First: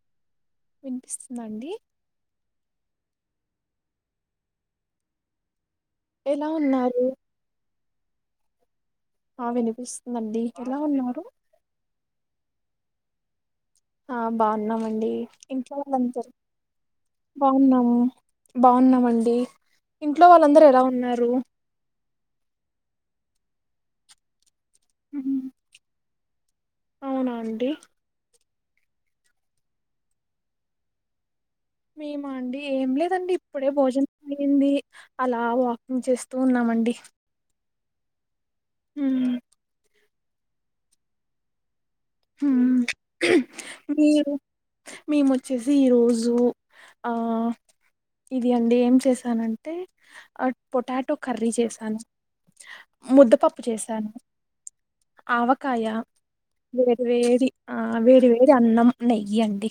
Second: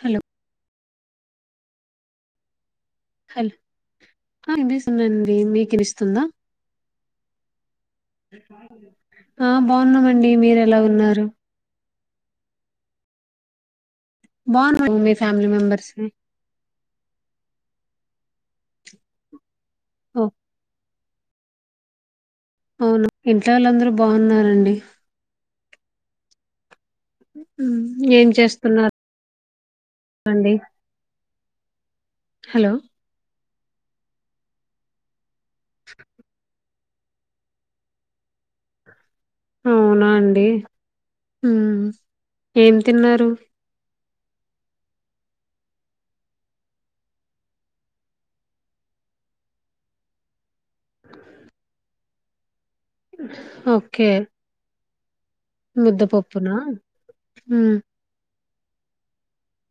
Hello వినిపిస్తుందా అండి hello ఆ వినిపిస్తుందండి మీకు విని స్ ఎలా ఉన్నారు [unintelligible] ఆ బాగున్నామండి మీరెలా ఉన్నారు ఆ బాగున్నాము బాగున్నామండి మీ ఫ్యామిలీ ఇంట్లో మెంబర్స్ వాళ్ళందర్ అవునా బాగున్నామండి ఇంట్లో ఓ వాళ్ళందరూ ఎలా ఉన్నార్ రూ అవును ఇంట్లో వాళ్ళందరు బాగున్నారండి మ్మ్ హు మ్మ్ ఏం చేస్ తున్నార్ అండి మేమా అండి హలో ఏం లేదండి ఇప్పుడే భోజన్ ఈఅయ్యింది అలా వాకింగ్ చేస్తూ ఉన్నామండి మ్ అవునా అండి మ్ ఏం తిన్నారు మేము వచ్చేసి ఈ రోజు ఆ ఇది అండి ఏం చేసానంటే అ పొటాటో కర్రీ చేసాను [inaudible] ముద్దపప్పు చేసాను ఓకే ముద్దపప్పునా వేడి వేడి ఆ ఉమ్, వేడి వేడి అన్నం నెయ్యి అండి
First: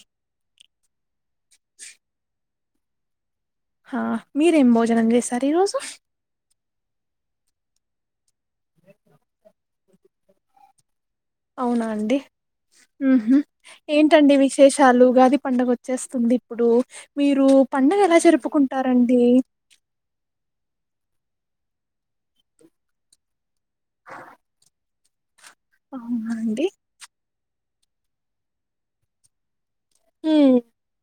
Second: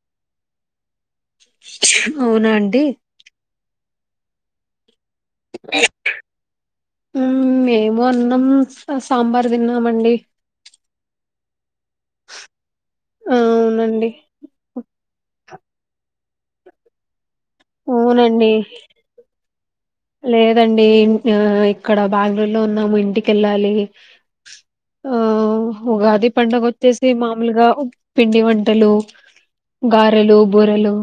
అవునా అండి ఆ మీరేం భోజనం చే మ్మ్ మేము అన్నం సాంబార్ తిన్నా ఆమండి అవునా అండిహ్మ్ హు అవునండి ఏంటండి విశేషాలు ఉగాది పండగ వచ్చేస్తుంది ఇప్పుడు మీరు పండుగ ఎలా అవునండి జరుపుకుంటారండి లేదండి ఇక్కడ బ్యాంగుళూరులో ఉన్నాము ఇంటికెళ్ళాలి అ ఆ ఉగాది అవునా పండగ అండి వచ్చేసి మామూలుగా పిండి వంటలు గారలు ఉమ్ బూరెలు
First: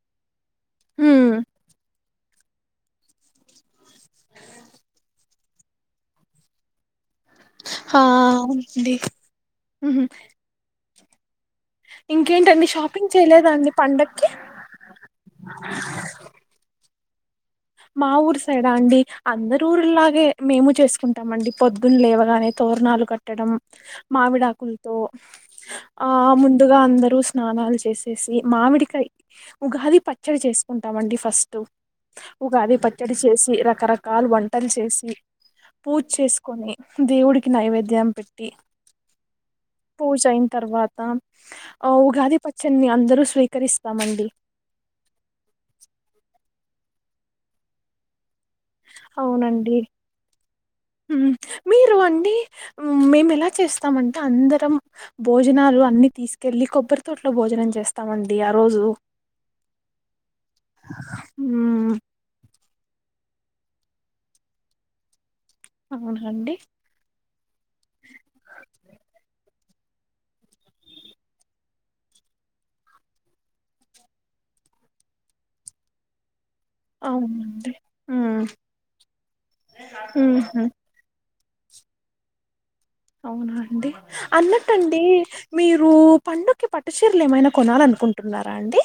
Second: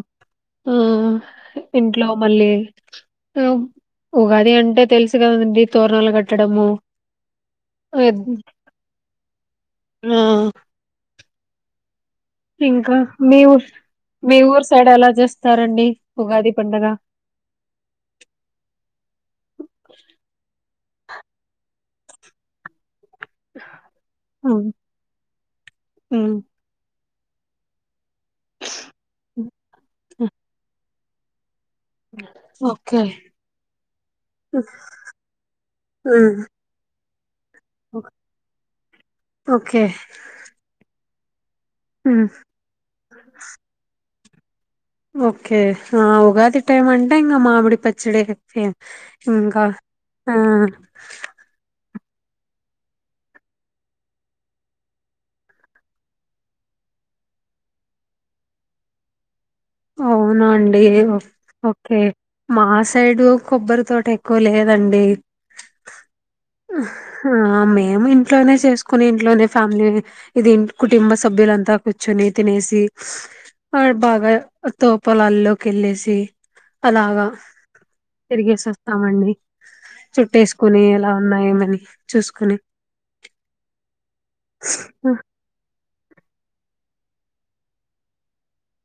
ఆ ఉమ్ ఇట్లో మళ్ళీ ఉగాది అంటే తెలుసు కదండి తోరణాలు కట్టడము ఆ అవునండి ఆ, ఇంకేంటండి ఇంకా షాపింగ్ మీ చేయలేదా ఊ అండి పండక్కి మీ ఊరు సైడ్ ఎలా చేస్తారండి ఉగాది పండగ మా ఊరు సైడా అండి అందరు ఊర్లాగే మేము చేస్ కుంటామండి పొద్దున లేవగానే తోరణాలు క ట్టడం ఉమ్, మామిడాకులతో ఆ ఉమ్, ముందుగా అందరూ స్నానాలు చేసి మామిడికాయ్ ఉగాది పచ్చడి చేసుకుంట ంటామండి ఫస్ట్ ఉగాది ఓకే పచ్చడి చేసి రకరకాలు వంటలు చేసి పూజ ఉమ్, చేసుకొని దేవుడి కి నైవేద్యం పెట్టి ఓకే పూజ అయిన తర్వాత ఆ ఉమ్, ఉగాది పచ్చన్నీ అందరూ స్వీకరిస్తామండి ఓకే ఆ ఉగాది టైం అంటే ఇంకా మామిడి పచ్చడి ఫేమ్ ఇంకా అవునండి ఆ రు అండి మేము ఎలా చేస్తామంటే అందరం భోజనాలు అన్ని తీసుకెళ్ళి కొబ్బరి తోట్లో భోజనం చేస్తామండి ఆ రోజు అవునా అండి హ్మ్. ఓకే మా సైడు కొబ్బరి తోట ఎక్కువ లేదండి అవునా అండి? ఆ మేము ఇంట్లోనే చేసుకుని ఇంట్లోనే ఫ్యామిలీ ఇది కుటుంబ సభ్యులంతా కూచ్చోని తినేసి ఆ బాగా తోపలాల్లోకి ఎళ్ళేసి అలాగా అవునండి. హ్మ్. తిరిగేసి వస్తామండి హుహు. చుట్టేసుకొని అలా ఉన్నాయేమని చూసుకొని అవునా అండి అన్నట్టండి మీ రూ పండక్కి పట్టు చీరలు ఏమైనా కొనాలనుకుంటున్నారా అండి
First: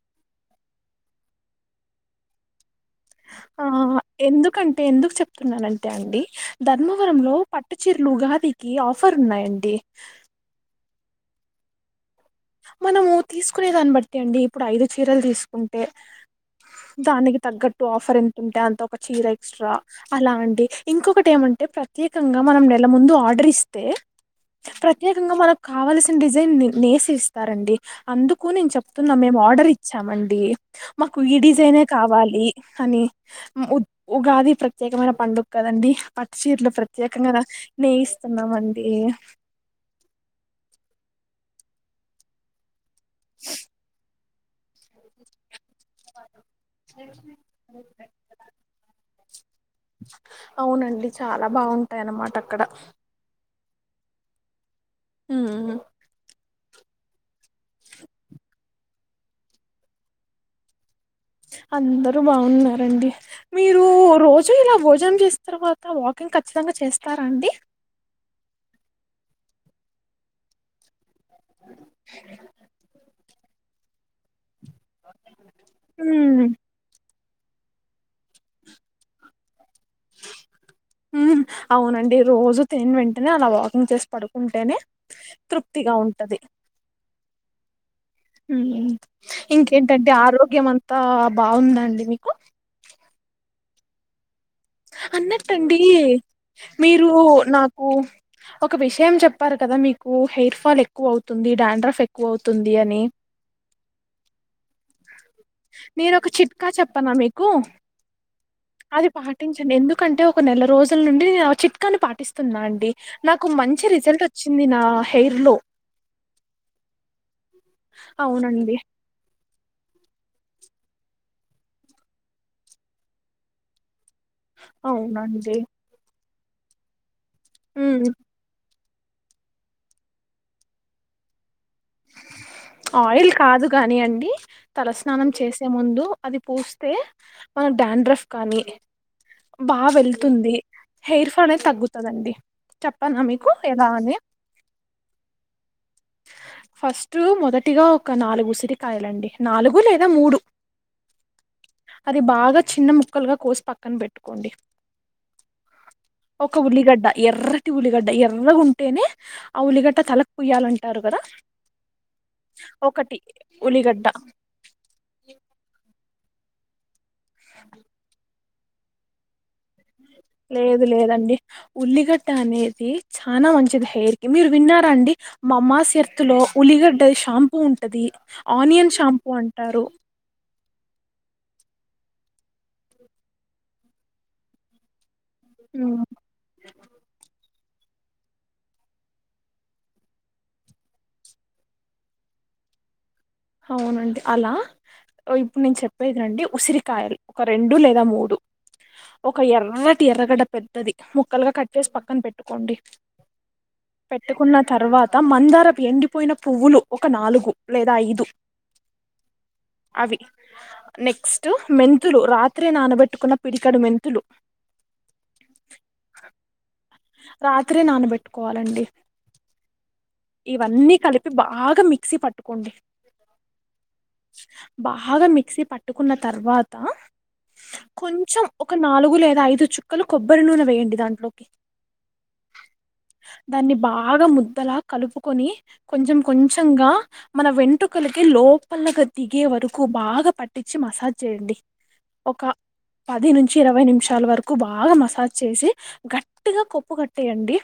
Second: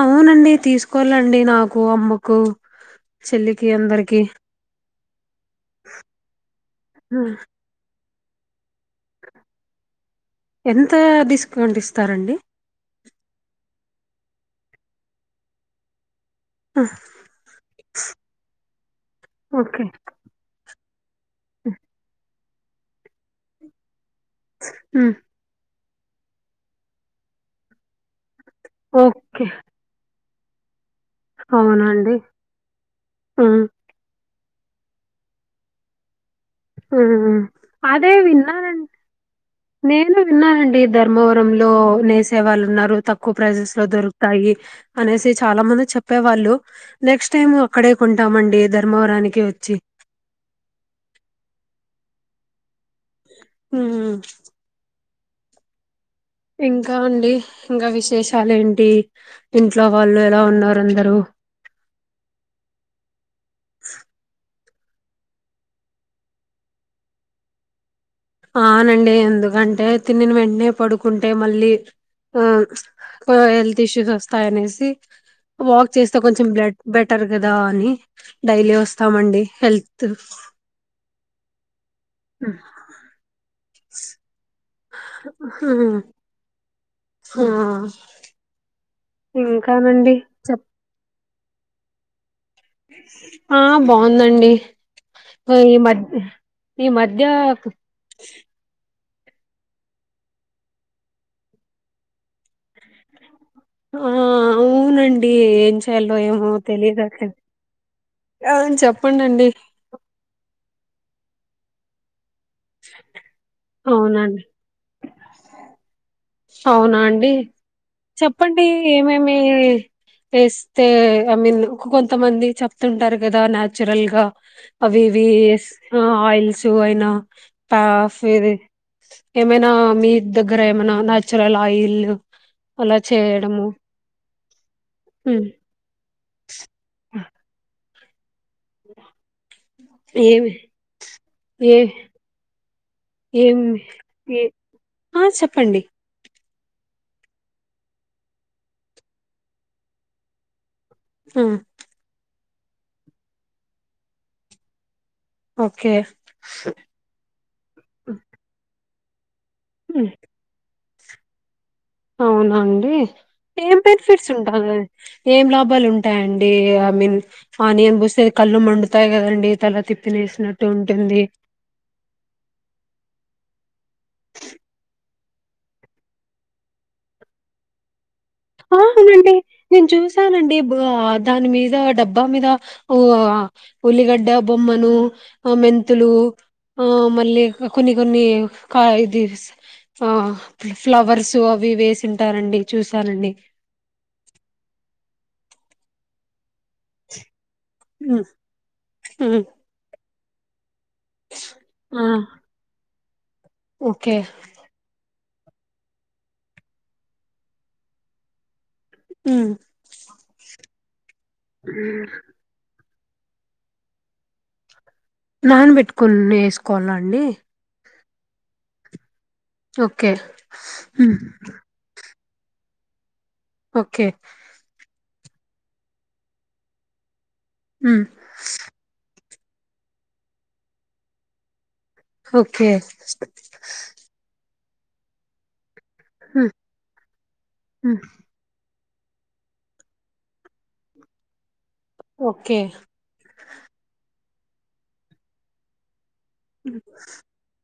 అవునండి తీసుకోవాలండి నాకు అమ్మకు చెల్లికి అందరికి నేనుఅంతే అండి ధర్మవరం ఆ! లో పట్టుచీరి లుగాది ఈ ఆఫర్ ఉన్నాయండి కౌంట్ ఇస్తారండి మనము తీసుకునే దాన్ని బట్టి అండి ఇప్పుడు ఐదు చీరలు తీసుకుంటే ఆ! దానికి తగ్గట్టు ఆఫర్ ఎంతుంటే అంత ఒక చీర ఎక్సట్రా ఓకే అలా అండి ఇంకొక టేమంటే ప్రత్యేకంగా మనం నెల ముందు ఆర్డర్ ఇస్తే హ్మ్. ప్రత్యేకంగా మనకు కావలసిన డిజైన్ నే నేసిస్ తారండి అందుకు కు నేను చెప్తున్నా మేము ఓకే. ఆర్డర్ ఇచ్చామం డీ మాకు ఈ డిజైనే అవునండి. కావాలి అని హ్మ్. ఉ ఉగాది ప్రత్యేకమైన పండుగ కదండి చీరలు ఆ ప్రత్యేకంగా అదే విన్నాన నేయిస్తున్నామండి నేనూ విన్నానండి ధర్మవరం లో నేసే వాళ్ళు ఉన్నారు తక్కువ ప్రైసస్ లో దొరు కుతాయి అనేసి చాలా మంది చెప్పేవాళ్ళు నెక్స్ట్ టైం అక్కడే కొంటామండి ధర్మవరానికి వచ్చి లా బావుంటాయి అన్నమాట అక్కడ హ్మ్ హ్మ్మ్ ఇంకా అండి ఇంకా విశేషాలు ఏంటి ఇంట్లో వాళ్ళు ఎలా ఉన్నారు అందరు అందరూ బావున్నారండి మీరు రోజు ఇలా భోజనం చేసిన తర్వాత వాకింగ్ ఖచ్చితంగా చేస్తారా అండి ఆనండి ఎందుకంటే తినిన వెంటనే పడు కుంటే మళ్ళీ ఆ ఆ హెల్త్ ఇష్యూస్ వస్తాయనేసి తియ్ వాక్ చేస్తే ఉమ్ కొంచెం బెట్ బెట్ అంటర్ గదా అని డైలీ వస్తామండి హెల్తూ ఉమ్ హ్ అవునండి రోజు తిన్ వెంటనే అలా వాకింగ్ చేస్ పడుకుంటేనే తృప్తిగా ఉంటది. ఆ ఉమ్ ఇంకేంటండి ఇంకానండి చెప్ ఆరోగ్యం అంతా బ బావుందాండి మీకు ఆ బావుందండి అన్నటండి ఈ మీరు మధ్య నాకు ఒక విష్ ఏమ్ చెప్పారు కదా మీకు హెయిర్ ఫాల్ ఎక్కువవుతుంది. డాన్ డ్రాఫ్ ఎక్కువవుతుంది అని. ఆ అవునండి ఏం నేను చేయన్లో ఒక ఏమో చిట్కా చెప్పనా తెలియదసలు మీకు ఆ చెప్పండండి. టించండి ఎందుకంటే ఒక నెల హ్ రోజుల్ నుండి ఆ చిట్కాని పాటిస్త్ తున్నా అండి నాకు మంచి రిజల్ట్ అవునండి ఒచ్చింది. నా హెయిర్ లో అవునా అండి చెప్పండి అవునండి. ఏమేమి వేస్తే ఐ మీన్ కొంతమంది చెప్తుంటారు గదా న్యాచుర్లగా. అవి ఇవి అవునండి ఏస్ నా ఆయిల్ చూఅయినా తా ఉమ్ ఫీర్ రి ఏమైనా మీ దగ్గర ఏమనా నాచుర్ ల ఆయిల్ కాదు గానీయండి తలస్నానం ఉమ్, చేసే ముందు అది పూస్తే మన్ డాన్ డ్రాఫ్ కానీ బాగ్ ఏమి వెళ్తుంది. హెయిర్ ఫాల్ నే ఏ తగ్గుతుందండి, చెప్పనా మీకు ఏమి ఎలా అని ఏ ఆ చెప్పండి ఫస్టు మొదటిగా ఒక నాలుగు ఉసిరికాయలండి నాలుగు లేదా మూడు ఆ అది బాగ చిన్న ముక్కల్గా కోసి పక్కన్ బెట్టుకోండి. ఓకే ఒక ఉల్లిగడ్డ ఎర్రటి ఉల్లిగడ్డ ఎర్రగున్ టేనే ఆ ఉల్లిగడ్డ ఉమ్, తలక్ పూయాలండి. టారు గదా అవునా అండి ఏం ఉల్లిగడ్డ బెనిఫిట్స్ ఉంటాయ్ ఏం లాభాలు ఉంటాయండి. డి ఐ మీన్ ఫానియన్ బుసె కళ్ళు మండుతాయ్ గదండి. లేదు లేదండి ఉల్లిగడ్డ అనేది. చనా మంచిది హెయిర్ కి మీరు విన్నారా అండి మా మాస్త్తులో ఉల్లిగడ్డ షాంపూ ఉంటది. ఆనియన్ షాంపూ అవునండీ. అంటారు నేను చూసానండి బా దాని మీద డబ్బా మీద ఉల్లిగడ్డ బొమ్మను ఆ ఉమ్, మెంతులు ఆ మళ్ళీ కొన్ని కొన్ని ఇది ఆ ఫ్లవర్స్ అవి ఇవి వేసింటారండి. చూసనండి. అవునండి. అలా ఓ ఇప్పుడు నేను చెప్పేది రండి. ఉసిరికాయలు ఒక రెండు లేదా హ్మ్. మూడు ఒక హ్మ్. ఎర్ర ఎర్రటి ఎరగడ పెద్దది. ముక్కలుగా కటచేసి ఆ! పక్కన పెట్టుకోండి. ఓకే. పెట్టుకున్న తర్వాత మందారం ఎండిపోయిన పువ్వులు ఒక నాలుగు లేదా ఐదు హ్మ్. అవి నెక్స్ట్ మెంతులు రాత్రి నానబెట్ పట్టుకున్న పిరికడు మెంతులు నాన్న బెట్టుకుని వేసుకోవాలండి. అండి రాత్రే నానబెట్టుకోవాలండి. ఓకే. ఇవన్నీ హ్మ్. కలిపి బాగా మిక్సీ పట్టు కొండి. ఓకే బాగా మిక్సీ పట్టుకున్న తర్వాత హ్మ్. కొంచెం ఒక నాలుగు లే ఐదు చుక్కలు కొబ్బరి నూనె వేయండి. దాంట్లోకి ఓకే. దాన్ని బాగా ముద్దలా కలుపుకొని కొంచెం హ్మ్. కొంచంగా మన హ్మ్. వెంటుకలకి లోప పలగా దిగే వరకు బాగా పట్టించి మసాజ్ చేయండి. ఒక ఓకే. పది నుంచి ఇరవై నిమిషాల వరకు కు బాగా మసాజ్ చేసి గట్ ట్టిగా హ్మ్. కొప్పు కట్టేయండి.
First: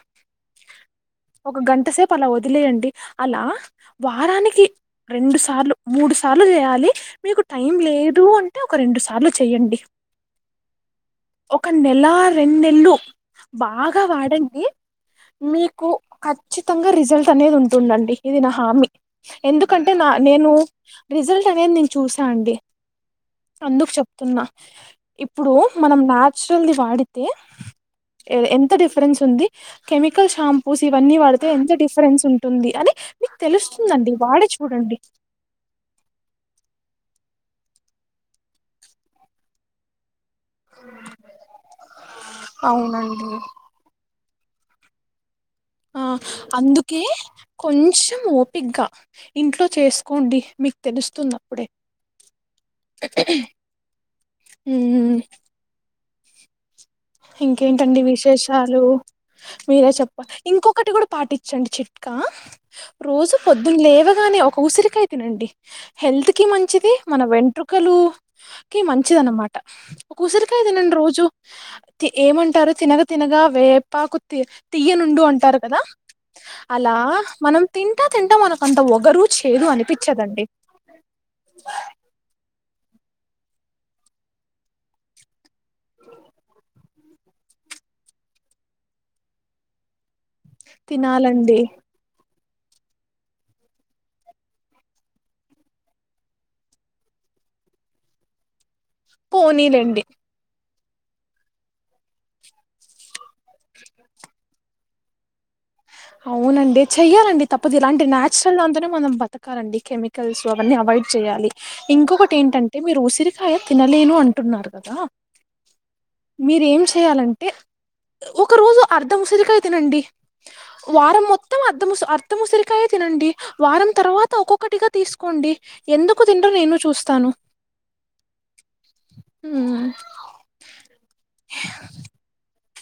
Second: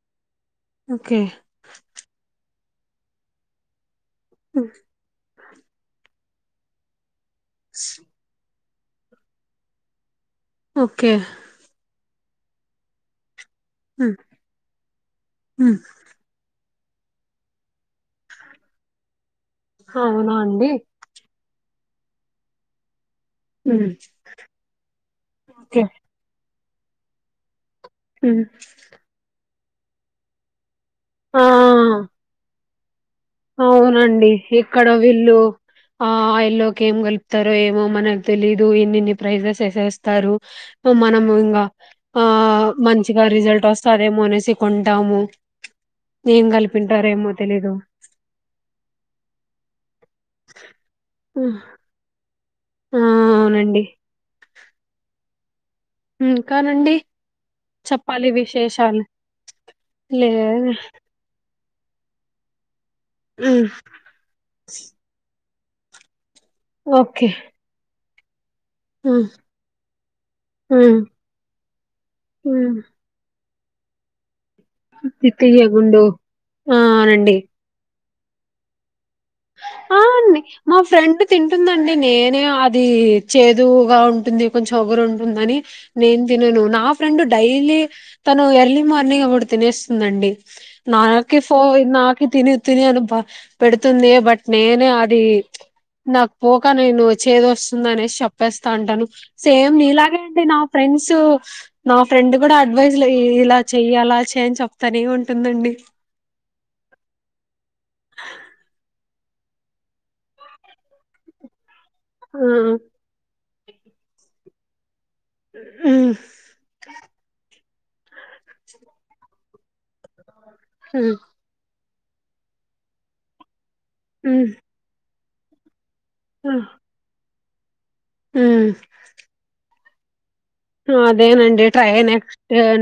ఓకే. ఒక గంట సేప్ అలా వదిలేయండి. అలా వారానికి హ్మ్. రెండు సార్లు మూడు స్ సార్లు చేయాలి. మీకు టైం లేదు అంటే అంటే ఒక రెండు సార్లు చెయ్యండి ఓకే ఇలా రెన్నెల్లు బాగా హ్మ్. వాడండి హ్మ్. మీకు ఖచ్చిత ఉచితంగా రిజల్ట్ అనేది ఉంటుందండి ఇది నా హామీ ఎందుకంటే నా అవునా నేను అండి? రిజల్ట్ అనేది నేను చూసా అండి హ్మ్ అందుకు చెప్తున్నా ఇప్పుడు ఓకే. మనం మ్యాచ్ ల్ వాడితే హ్మ్ ఎంత డిఫరెన్స్ ఉంది కెమికల్ షాంపూస్ ఇవన్నీ పడుత ఆ ఏ ఎంత డిఫరెన్స్ ఉంటుంది అని మీకు తెలుస్తుందండి అవునండి వాడి ఇక్కడ చూడండి వీళ్ళు ఆ ఇల్లో ఏం కలుపుతారో ఏమో మనకు తెలీదు ఇన్ని ఇన్ని ప్రైజెస్ వేసేస్తారు మనము ఇంకా ఆ మంచిగా అవునండి రిజల్ట్ వస్తాదేమో అనేసి కొంటాం ఆ అందుకే తెలీదు కొంచం ఓపికగా ఇంట్లో చేసుకోండి మీకు తెలుస్తుంది అ హ్మ్. ప్పుడే ఆ అవునండి ఊమ్ ఇంక్ ఇంకేంటండి విశేషాలు మీరే చెప్పాలి లే ఇంకొకటి పాటించ చడు చిట్కా రోజు హ్మ్. పొద్దున్న లేవగానే ఒక ఉసిరికయి తినండి హెల్త్ కి కి మంచిది మన ఓకే వెంట్రుకలు క మంచిది అన్నమాట ఒక ఉసిరికాయ తినండి రోజు ఏమంటారు తినగ తినక వేపాకుత్త తియనుండు అంటారు కదా తీయగుండు ఆ అలా అవునండి మనం తి ఆ తింటా మనకంత వగరు ఆ అండి మా ఫ్రెండ్ తింటుందండి నేనే ఆ ఇది చేదుగా ఉంటుంది కొంచెం ఒగరు ఉంటుందని నేన్ తినను నా ఫ్రెండ్ డైలీ తను ఎర్లీ మార్నింగ్ అప్పుడు తినేస్తుందండి నాకి ఫో తినాలండి నాకి తిన తినను బ పెడుతుంది బట్ నేనే అది నాకు పోక నేను చేదు వస్తుంది అనేసి చెప్పేస్ స్తటాను సేమ్ పోనీలండి నీలాగేండి నా ఫ్రెండ్స్సు నా ఫ్రెండ్ కూడా అడ్వైజ్ ఇలా చెయ్యాల చేయని చెప్ [unintelligible] ఉంటుందండి అవునండి చెయ్యాలండి తప్పదు ఇలాంటి నేచురల్ గా అంతనే మనం బతకాలండి కెమికల్స్ అవన్నీ అవాయిడ్ చేయ్యాలి ఇంకొకటి ఆ ఏంటంటే మీరు ఉసిరి కాయ తినలేను అంటున్నారు కదా ఉమ్ మీరేం చేయాలంటే ఒక రోజు అర్ధం ఉసిరికాయ తినండి ఉమ్ వారం మొత్తం అర్థం ఉసిరికాయ తినండి వారం తర్వాత ఉమ్ ఒక్కొక్కటిగా తీస్ కోండి ఎందుకు తినరో నేను చూస్తాను హమ్ హ్మ్ అదేనండి ట్రై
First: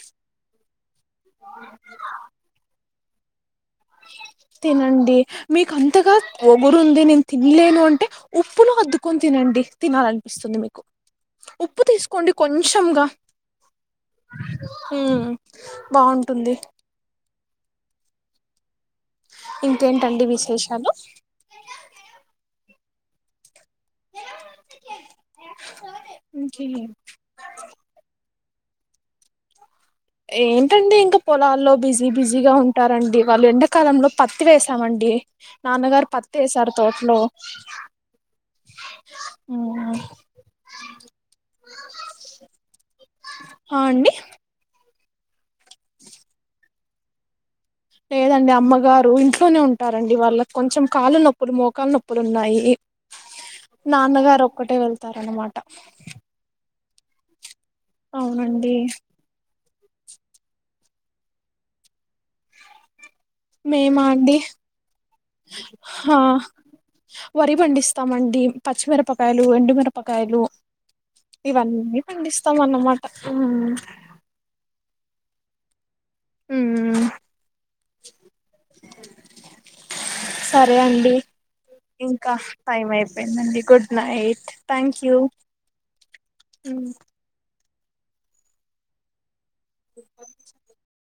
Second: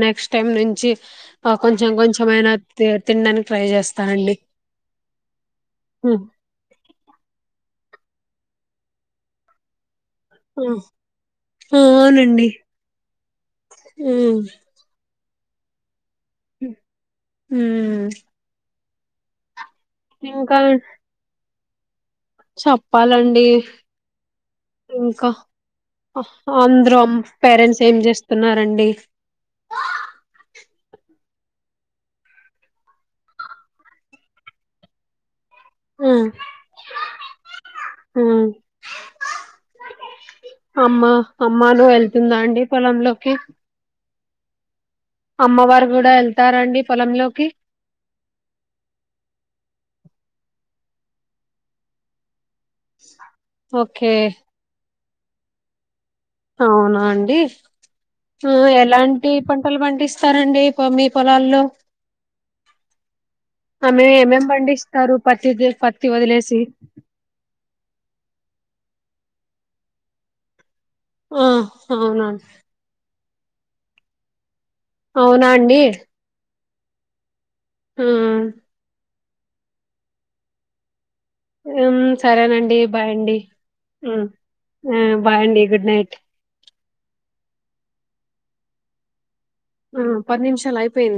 నెక్స్ట్ టైమ్ నుంచి కొంచెం కొంచెం అయినా తిన్ తిండా తినండి మీకంతగా హ్మ్. ఒగురుంది నేను తినలేను అంటే ఉప్పును హద్కొనీ తినండి తినాల ఇస్తుంది హ్మ్. మీకు ఆ! ఉప్పు తీసుకోండి అవునండి కొంచంగా హ్మ్. బాన్ టుంది ఉమ్ ఇంకేంటండి విశేషాలు చెప్పాలండి. ఇంకా ఇంకే అందరం పేరెంట్స్ ఏం చేస్త తిన్నారండి. ఏంటండి. ఇంకా పొలాల్లో బిజీ బిజీగా ఉంటారండి. వాళ్ళు ఎండాకాలంలో పత్తి వేేశామండి. నాన్నగారు హ్మ్. పత్తి వేశారు. తోటలో హ్మ్. అమ్మ అమ్మను వెళ్తుందా అండి పొలంలోకి ఆ అండి. అమ్మవారు కూడా వెళ్తారండి. పొలంలోకి లేదండి. అమ్మగారు ఇంట్లోనే ఉంటారండి. వాళ్ళ కొంచెం కాళ్ళ నొప్పులు, మోకాలు నొప్పులు ఉన్నాయి. ఓకే నాన్నగారు ఒక్కటే వెళ్ చెప్తారన్నమాట అవునా అండి. ఉమ్ అవునండి ఎలాంటి పను పంటలు పండిస్తారండి. మీ పొలాల్లో మేమా ఆమె అండి. ఏమేం పండిస్తారు పత్తి ది పత్తి ఆ వదిలేసి వరి పండిస్తామండి. పచ్చిమిరపకాయలు, ఎండుమిరపకాయలు ఆ ఇవన్నీ అవునా పండిస్తాం. అన్నమాట ఆ అవునా అండి. ఉమ్ హ్మ్ సరే అండి. ఉం ఇంకా సరేనండి. టైం బాయండి. అయిపోయిందండి గుడ్ నైట్ బాయండి. గుడ్ నైట్ అ ఆ పది నిమిషాలు అయిం విను